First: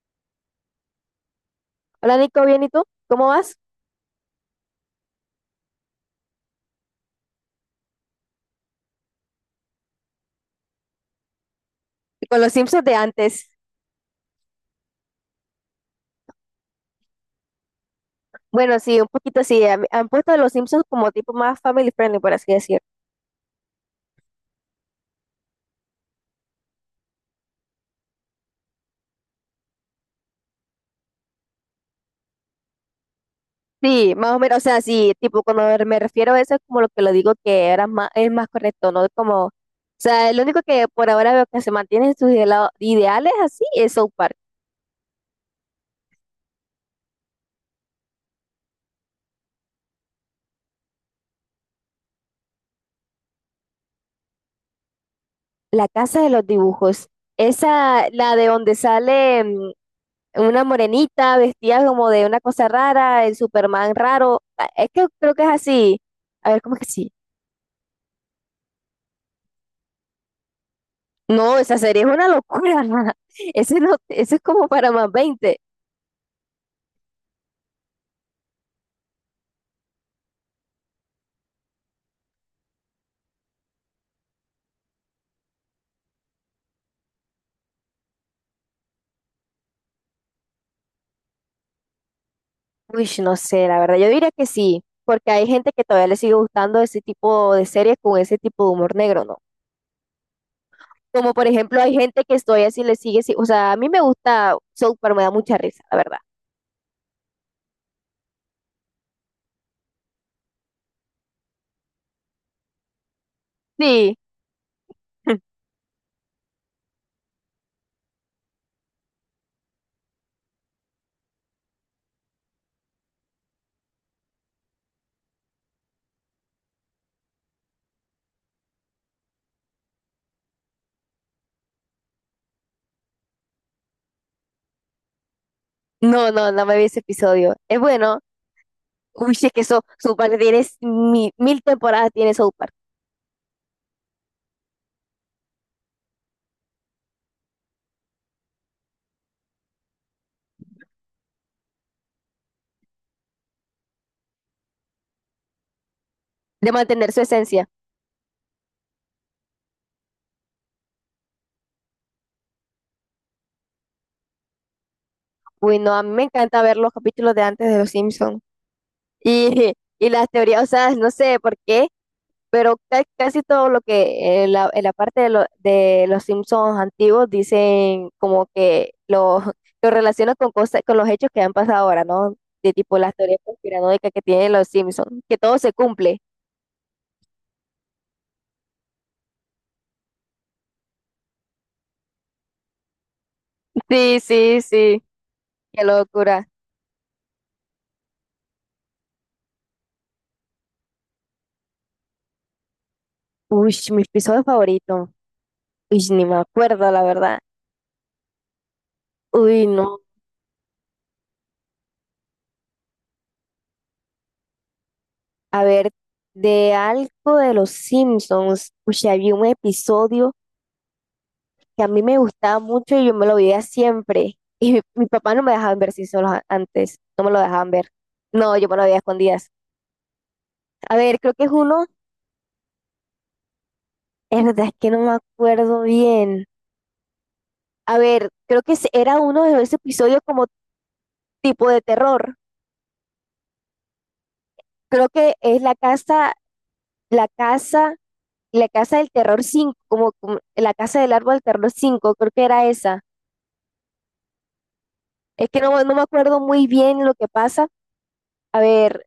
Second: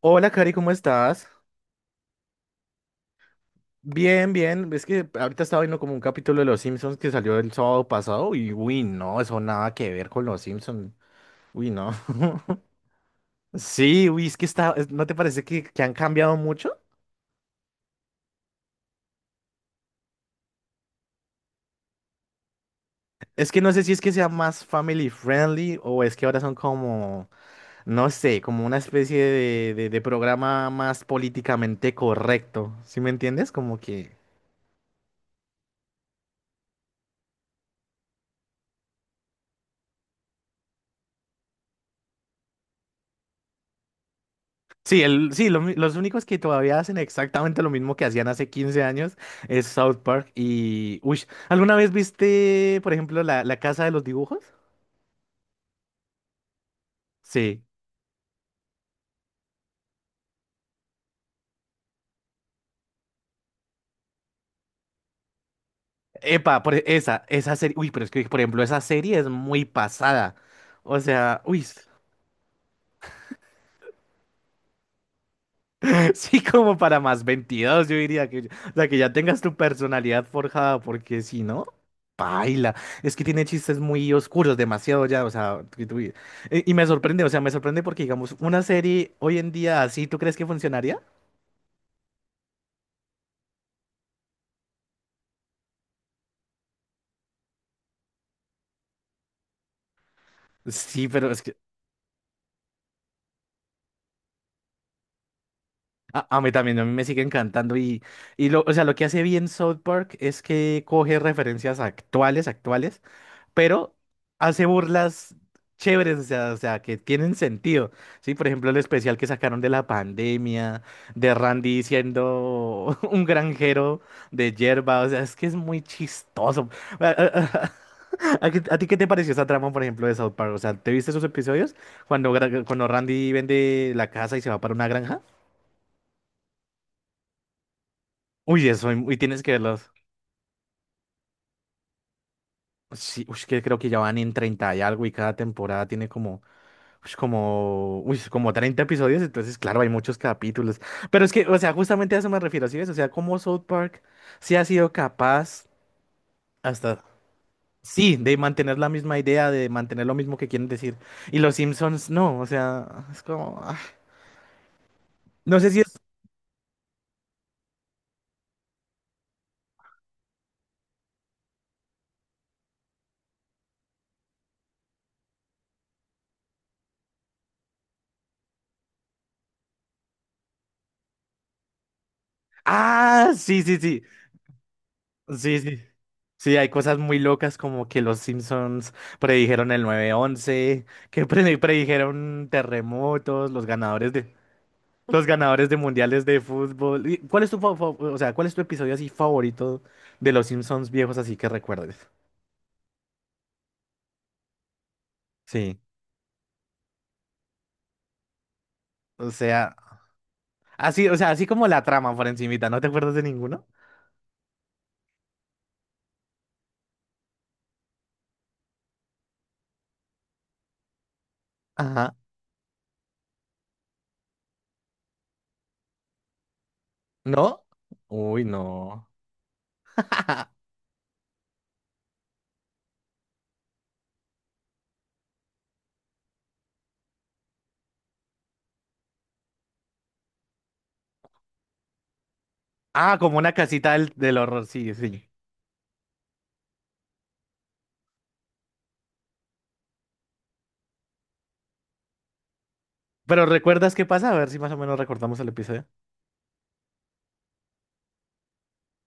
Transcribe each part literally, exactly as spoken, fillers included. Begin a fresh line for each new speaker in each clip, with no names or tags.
Hola, Cari, ¿cómo estás?
Hola Nico, bien, ¿y tú? ¿Cómo vas?
Bien, bien. Es que ahorita estaba viendo como un capítulo de Los Simpsons que salió el sábado pasado y, uy, no, eso nada que ver con Los Simpsons. Uy, no.
Con los Simpsons de antes.
Sí, uy, es que está, es- ¿no te parece que, que han cambiado mucho?
Bueno, sí, un poquito sí. Han, han puesto a los Simpsons como tipo más family friendly, por así decir.
Es que no sé si es que sea más family friendly o es que ahora son como, no sé, como una especie de, de, de programa más políticamente correcto. ¿Sí me entiendes? Como
Sí,
que...
más o menos, o sea, sí, tipo cuando me me refiero a eso es como lo que lo digo que era más, es más correcto, ¿no? Como, o sea, lo único que por ahora veo que se mantiene en sus idealo- ideales así es South Park.
Sí, el, sí, lo mi- los únicos que todavía hacen exactamente lo mismo que hacían hace quince años es South Park y... Uy, ¿alguna vez viste, por ejemplo, la, la Casa de los Dibujos?
La casa de los dibujos.
Sí.
Esa, la de donde sale mm, una morenita vestida como de una cosa rara, el Superman raro. Ah, es que creo que es así. A
Epa,
ver,
por
¿cómo es
e-
que sí?
esa, esa serie... Uy, pero es que, por ejemplo, esa serie es muy pasada. O sea,
No,
uy.
esa serie es una locura. Ese no, ese es como para más veinte.
Sí, como para más veintidós, yo diría que, o sea, que ya tengas tu personalidad forjada, porque si no, paila. Es que tiene chistes muy oscuros, demasiado ya, o sea, que tú- y, y me sorprende, o sea, me sorprende porque, digamos, una serie hoy en día así, ¿tú crees que funcionaría?
Uy, no sé, la verdad. Yo diría que sí, porque hay gente que todavía le sigue gustando ese tipo de series con ese tipo de humor negro, ¿no?
Sí, pero
Como
es
por
que
ejemplo, hay gente que todavía sí le sigue, sí- o sea, a mí me gusta South Park, me da mucha risa, la verdad.
a, a mí también, a mí me sigue encantando y, y lo, o sea, lo que hace bien South Park es que coge referencias actuales, actuales, pero
Sí.
hace burlas chéveres, o sea, o sea, que tienen sentido, ¿sí? Por ejemplo, el especial que sacaron de la pandemia, de Randy siendo un granjero de hierba, o sea, es que es muy chistoso. ¿A, qué- a ti qué te pareció esa trama, por ejemplo, de South Park? O sea, ¿te viste esos episodios cuando, gra- cuando Randy vende la casa y se va para una granja?
No, no, no me vi ese episodio. Es bueno.
Uy, eso, y y
Uy,
tienes que
es que eso,
verlos.
South Park tiene mil, mil temporadas, tiene South Park,
Sí, uy, que creo que ya van en treinta y algo y cada temporada tiene como ush, como, uy, es como treinta episodios, entonces, claro, hay muchos capítulos. Pero es que, o sea, justamente a eso me refiero, ¿sí ves? O sea, como South Park sí ha sido capaz
de
hasta,
mantener su esencia.
sí, de mantener la misma idea, de mantener lo mismo que quieren decir. Y los Simpsons no, o sea, es como, ah, no sé
Uy,
si
no,
es...
a mí me encanta ver los capítulos de antes de Los Simpsons. Y, y las teorías, o sea, no sé por qué, pero ca- casi todo lo que en la, en la parte de, lo- de los Simpsons antiguos dicen como que lo, lo relacionan con cosas, con los hechos que han pasado ahora, ¿no? De tipo las
Ah,
teorías
sí, sí, sí,
conspiranoicas que tienen los Simpsons, que todo
sí,
se
sí.
cumple.
Sí, hay cosas muy locas como que los Simpsons predijeron el nueve once que pre- predijeron terremotos, los ganadores
Sí,
de...
sí, sí,
Los ganadores de
qué
mundiales de
locura.
fútbol. ¿Y ¿Cuál es tu, fa- fa- o sea, cuál es tu episodio así favorito de los Simpsons viejos así que recuerdes?
Uy, mi episodio favorito.
Sí.
Uy, ni me acuerdo, la verdad.
O
Uy,
sea,
no.
así, o sea, así como la trama por encimita, ¿no te acuerdas de ninguno?
A ver, de algo de los Simpsons. Uy, había un episodio que a mí
Ajá.
me gustaba mucho y yo me lo veía siempre. Y mi, mi papá no me dejaban ver si solo antes, no me lo
¿No?
dejaban ver.
Uy,
No, yo me lo veía a
no.
escondidas. A ver, creo que es uno, es verdad, es que no me acuerdo bien. A ver, creo que es- era uno de esos episodios como tipo de terror.
Ah, como una casita del, del horror, sí,
Creo
sí.
que es la casa, la casa, la casa del terror cinco como, como, la casa del árbol del terror cinco creo que era esa.
Pero ¿recuerdas qué pasa? A ver si más o menos recordamos el
Es que no,
episodio.
no me acuerdo muy bien lo que pasa. A ver,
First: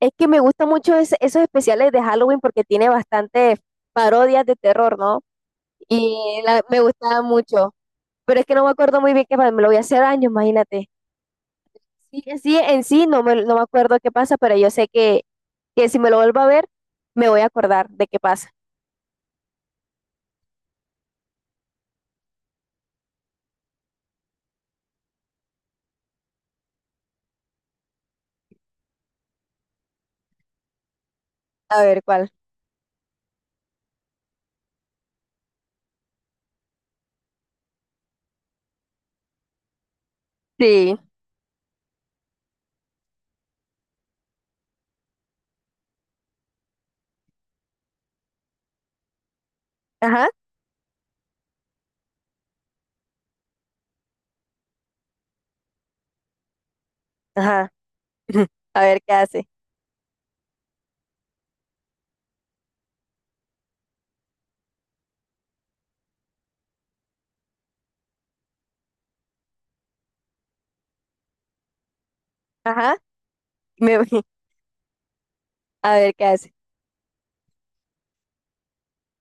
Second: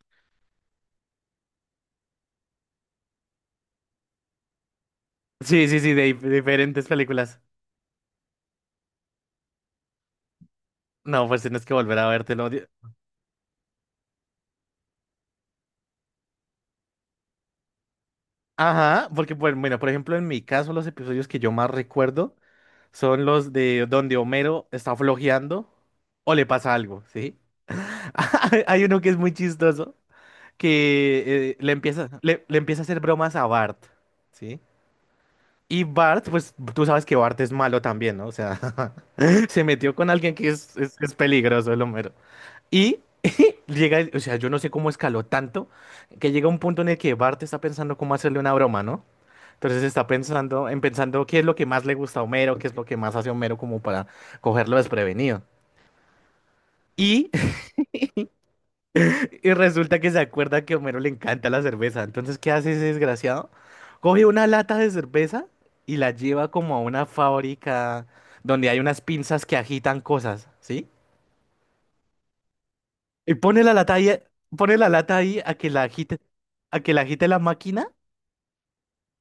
es que me gusta mucho es- esos especiales de Halloween porque tiene bastantes parodias de terror, ¿no?
Sí, sí, sí, de dif-
Y la- me
diferentes
gustaba
películas.
mucho. Pero es que no me acuerdo muy bien qué pasa. Me lo voy a hacer años, imagínate.
No, pues tienes que volver a
Sí,
vértelo.
sí,
Di-
en sí no me, no me acuerdo qué pasa, pero yo sé que, que si me lo vuelvo a ver, me voy a acordar de qué pasa.
Ajá, porque, pues, bueno, por ejemplo, en mi caso, los episodios que yo más recuerdo son los de donde Homero está flojeando o le pasa algo, ¿sí? Hay uno que es muy chistoso, que eh, le
A ver
empieza,
cuál.
le, le empieza a hacer bromas a Bart, ¿sí? Y Bart, pues tú sabes que Bart es malo también, ¿no? O sea, se metió con alguien que es, es,
Sí.
es peligroso, el Homero. Y llega, el- o sea, yo no sé cómo escaló tanto, que llega un punto en el que Bart está pensando cómo hacerle una broma, ¿no? Entonces está
Ajá.
pensando en pensando qué es lo que más le gusta a Homero, qué es lo que más hace Homero como para cogerlo desprevenido. Y,
Ajá. A ver qué hace.
y resulta que se acuerda que a Homero le encanta la cerveza. Entonces, ¿qué hace ese desgraciado? Coge una lata de cerveza y la lleva como a una fábrica donde hay unas pinzas que agitan cosas, ¿sí?
Ajá.
Y pone la lata
Me,
ahí, pone la lata ahí a que la
a ver
agite,
qué hace.
a que la agite la máquina.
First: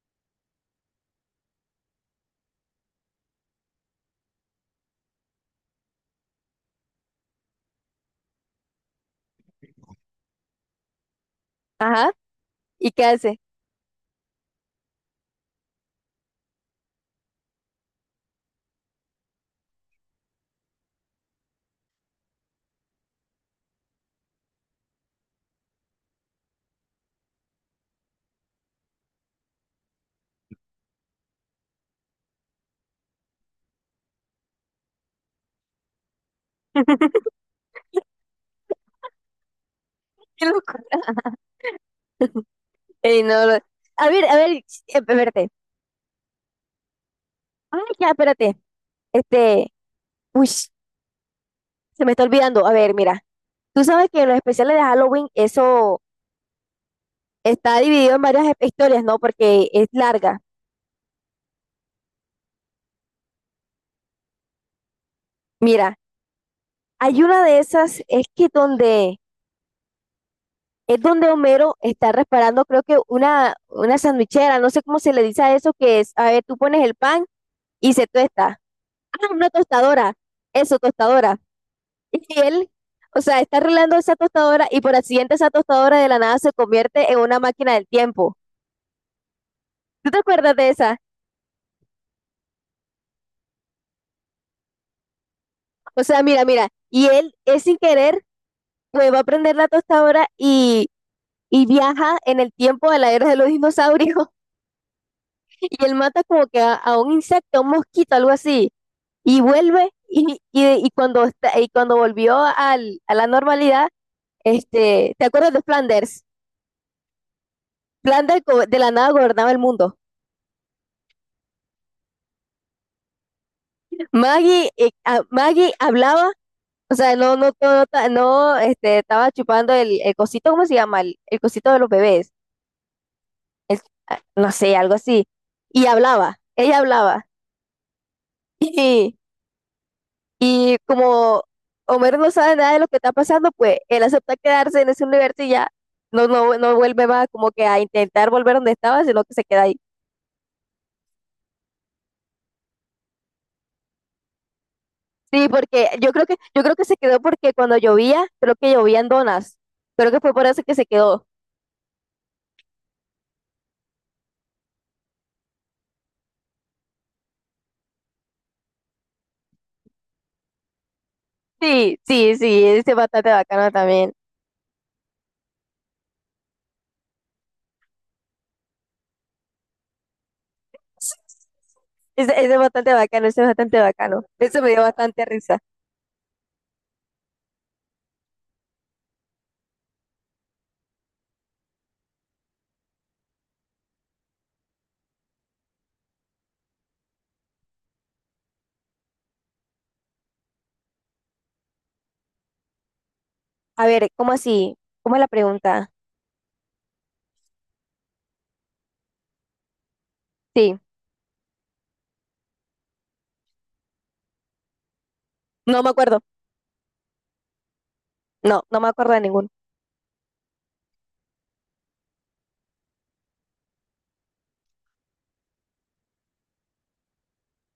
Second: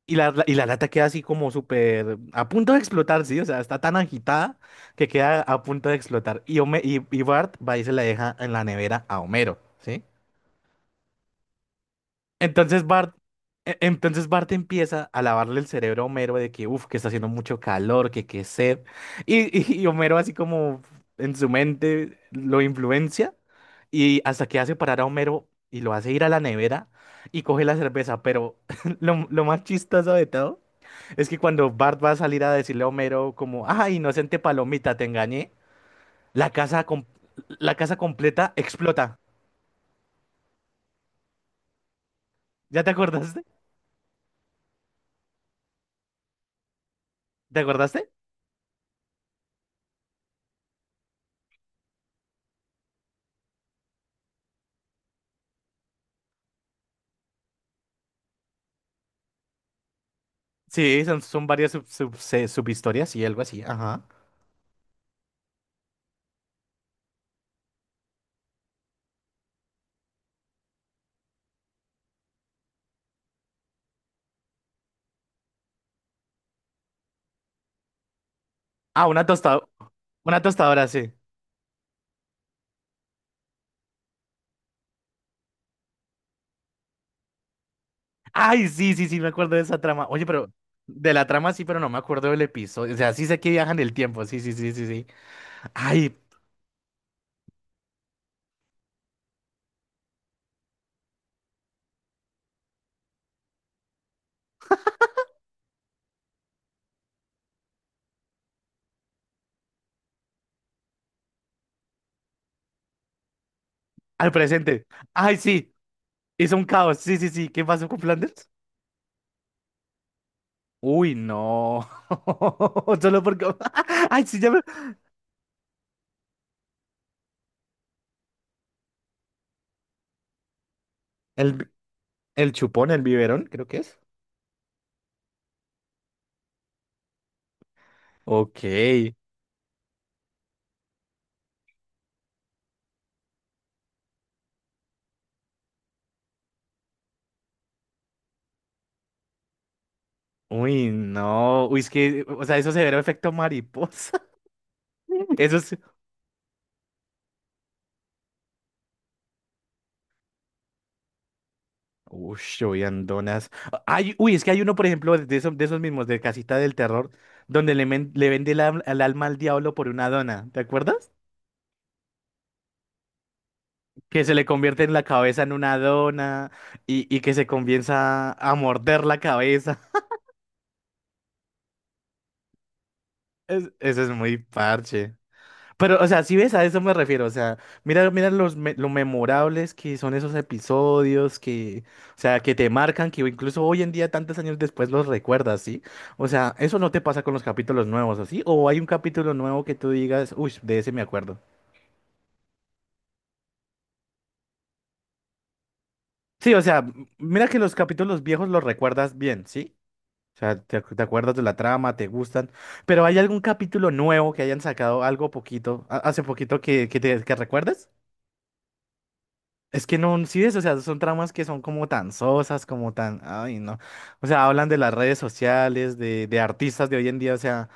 Y la, la- y la lata queda así como súper a punto de explotar, sí, o sea, está tan agitada que queda a punto de explotar. Y, Home- y, y Bart va y se la deja en la nevera a Homero, ¿sí?
Ajá.
Entonces
¿Y qué
Bart,
hace?
e- entonces Bart empieza a lavarle el cerebro a Homero de que, uff, que está haciendo mucho calor, que qué sed. Y, y, y Homero así como en su mente lo influencia y hasta que hace parar a Homero y lo hace ir a la nevera y coge la cerveza. Pero lo, lo más chistoso de todo. Es que cuando Bart va a salir a decirle a Homero como, ah, inocente palomita, te engañé, la casa, com- la casa completa explota.
Qué locura.
¿Ya te
Ey,
acordaste?
no, lo- a ver, a ver, ch- eh, espérate.
¿Te
Ah, ya,
acordaste?
espérate. Este, uy, se me está olvidando. A ver, mira, tú sabes que en los especiales de Halloween eso está dividido en varias hep- historias, ¿no? Porque es larga.
Sí, son, son varias sub, sub- se- subhistorias y algo así. Ajá.
Mira, hay una de esas, es que donde, es donde Homero está reparando, creo que una, una sandwichera, no sé cómo se le dice a eso, que es, a ver, tú pones el pan y se tuesta.
Ah, una
Ah, una
tostadora.
tostadora,
Una
eso,
tostadora, sí.
tostadora. Y él, o sea, está arreglando esa tostadora y por accidente esa tostadora de la nada se convierte en una máquina del tiempo.
Ay, sí, sí, sí, me acuerdo de esa trama.
¿Tú te
Oye, pero
acuerdas de esa?
de la trama sí, pero no me acuerdo del episodio. O sea, sí sé que viajan el tiempo. Sí, sí, sí, sí, sí.
O
Ay,
sea, mira, mira, y él es sin querer, pues va a prender la tostadora y, y viaja en el tiempo de la era de los dinosaurios y él mata como que a, a, un insecto, un mosquito, algo así, y vuelve y, y, y cuando, está- y cuando volvió al, a la normalidad,
al presente.
este, ¿te
Ay,
acuerdas de
sí.
Flanders?
Hizo un caos. Sí, sí, sí. ¿Qué pasó con
Flanders
Flanders?
go- de la nada gobernaba el mundo.
Uy, no. Solo porque. Ay, sí, ya me-
Maggie, eh, a- Maggie hablaba, o sea, no, no, no, no, no, este, estaba chupando el, el cosito, ¿cómo se llama? El, el
El,
cosito de los bebés.
el chupón, el biberón, creo que
es-
es.
ah, no sé, algo así. Y hablaba, ella hablaba.
Ok.
Y, y como Homero no sabe nada de lo que está pasando, pues él acepta quedarse en ese universo y ya no, no, no vuelve más como que a intentar volver donde estaba, sino que se queda ahí.
Uy, no. Uy, es que. O sea, eso se ve efecto mariposa.
Sí,
Eso es.
porque yo creo que, yo creo que se quedó porque cuando llovía, creo que llovían donas. Creo que fue por eso que se quedó.
Uy, uy, andonas. Ay, uy, es que hay uno, por ejemplo, de esos, de esos mismos, de Casita del Terror, donde le, men- le vende el, al- el alma al diablo por una dona. ¿Te acuerdas?
Sí, sí, sí, ese es bastante bacano también.
Que se le convierte en la cabeza en una dona y, y que se comienza a morder la cabeza.
Ese, ese es bastante bacano, ese es
Es-
bastante
eso es
bacano.
muy
Eso me dio
parche.
bastante risa.
Pero, o sea, si ves, a eso me refiero. O sea, mira, mira los me- lo memorables que son esos episodios que, o sea, que te marcan, que incluso hoy en día, tantos años después, los recuerdas, ¿sí? O sea, eso no te pasa con los capítulos nuevos, ¿así? O hay un capítulo nuevo que tú digas, uy, de ese me acuerdo.
A ver, ¿cómo así? ¿Cómo es la pregunta?
Sí, o sea, m- mira que los capítulos viejos los recuerdas bien, ¿sí? O sea,
Sí.
te, ac- te acuerdas de la trama, te gustan. Pero ¿hay algún capítulo nuevo que hayan sacado algo
No
poquito,
me
a-
acuerdo.
hace poquito que, que te que recuerdes?
No, no me acuerdo de ninguno.
Es que no, sí es, o sea, son tramas que son como tan sosas, como tan, ay, no. O sea, hablan de las redes sociales, de, de artistas de hoy en día, o sea,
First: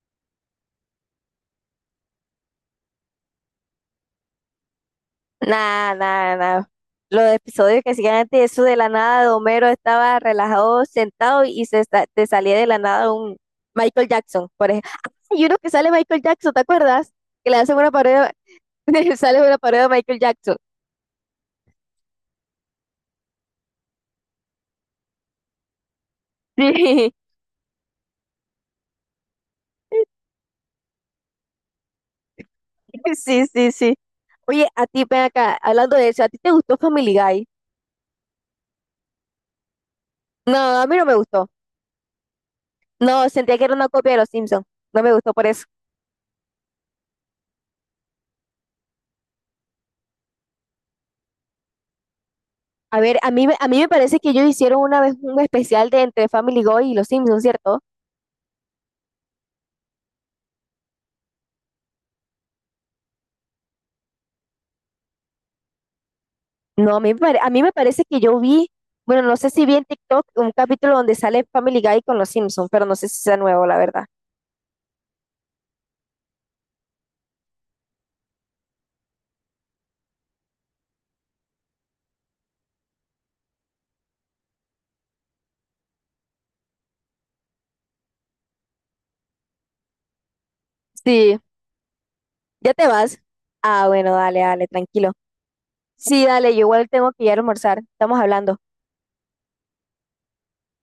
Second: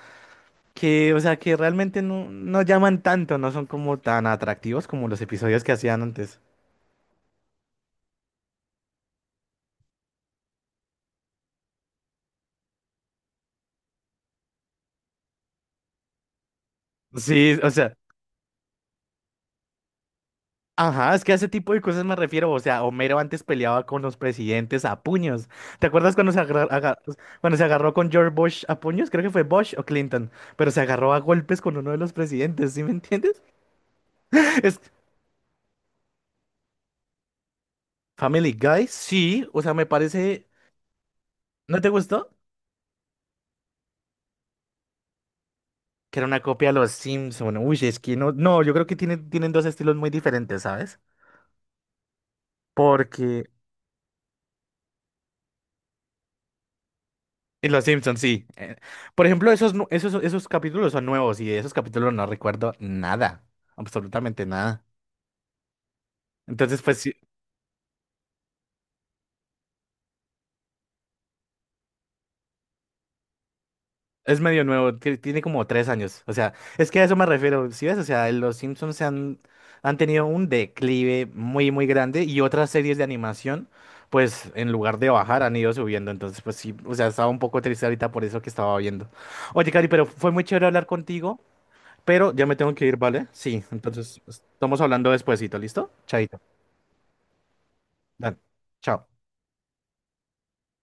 que, o sea, que realmente no, no llaman tanto, no son como tan atractivos como los episodios que
Nada,
hacían
nada,
antes.
nada. Los episodios que siguen antes, eso de la nada de Homero estaba relajado, sentado y se sa- te salía de la nada un Michael Jackson, por ejemplo. Y uno que sale Michael Jackson, ¿te acuerdas? Que le
Sí, o
hacen una
sea,
parodia, sale una parodia de Michael Jackson.
ajá, es que a ese tipo de cosas me refiero, o sea, Homero antes peleaba con los presidentes a puños. ¿Te acuerdas cuando se agarra- aga-
Sí,
cuando se agarró con George Bush a puños? Creo que fue Bush o Clinton, pero se agarró a golpes con uno de los presidentes, ¿sí me entiendes?
sí, sí, sí. Oye, a ti, ven acá, hablando de eso, ¿a ti te gustó Family Guy?
Family Guy, sí, o sea, me parece,
No, a mí no me gustó.
¿no te gustó?
No, sentía que era una copia de Los Simpsons. No me gustó por eso.
Que era una copia de los Simpson. Uy, es que no, no, yo creo que tienen, tienen dos estilos muy diferentes, ¿sabes?
A ver,
Porque
a mí, me- a mí me parece que ellos hicieron una vez un especial de entre Family Guy y los Simpsons,
y los
¿cierto?
Simpson, sí. eh, Por ejemplo, esos, nu- esos, esos capítulos son nuevos y de esos capítulos no recuerdo nada, absolutamente nada. Entonces,
No,
pues
a
sí,
mí, me pare- a mí me parece que yo vi, bueno, no sé si vi en TikTok un capítulo donde sale Family Guy con los Simpsons, pero no sé si sea nuevo, la verdad.
es medio nuevo, que tiene como tres años. O sea, es que a eso me refiero. ¿Si ves? O sea, los Simpsons se han, han tenido un declive muy, muy grande y otras series de animación, pues en lugar de bajar, han ido subiendo. Entonces, pues sí, o sea, estaba un poco triste ahorita por eso que estaba viendo. Oye, Cari, pero fue muy chévere hablar contigo,
Sí,
pero ya me tengo
¿ya
que
te
ir,
vas?
¿vale? Sí,
Ah, bueno,
entonces
dale, dale,
estamos hablando
tranquilo.
despuesito, ¿listo?
Sí,
Chaito.
dale, yo igual tengo que ir a almorzar. Estamos
Dale,
hablando.
chao.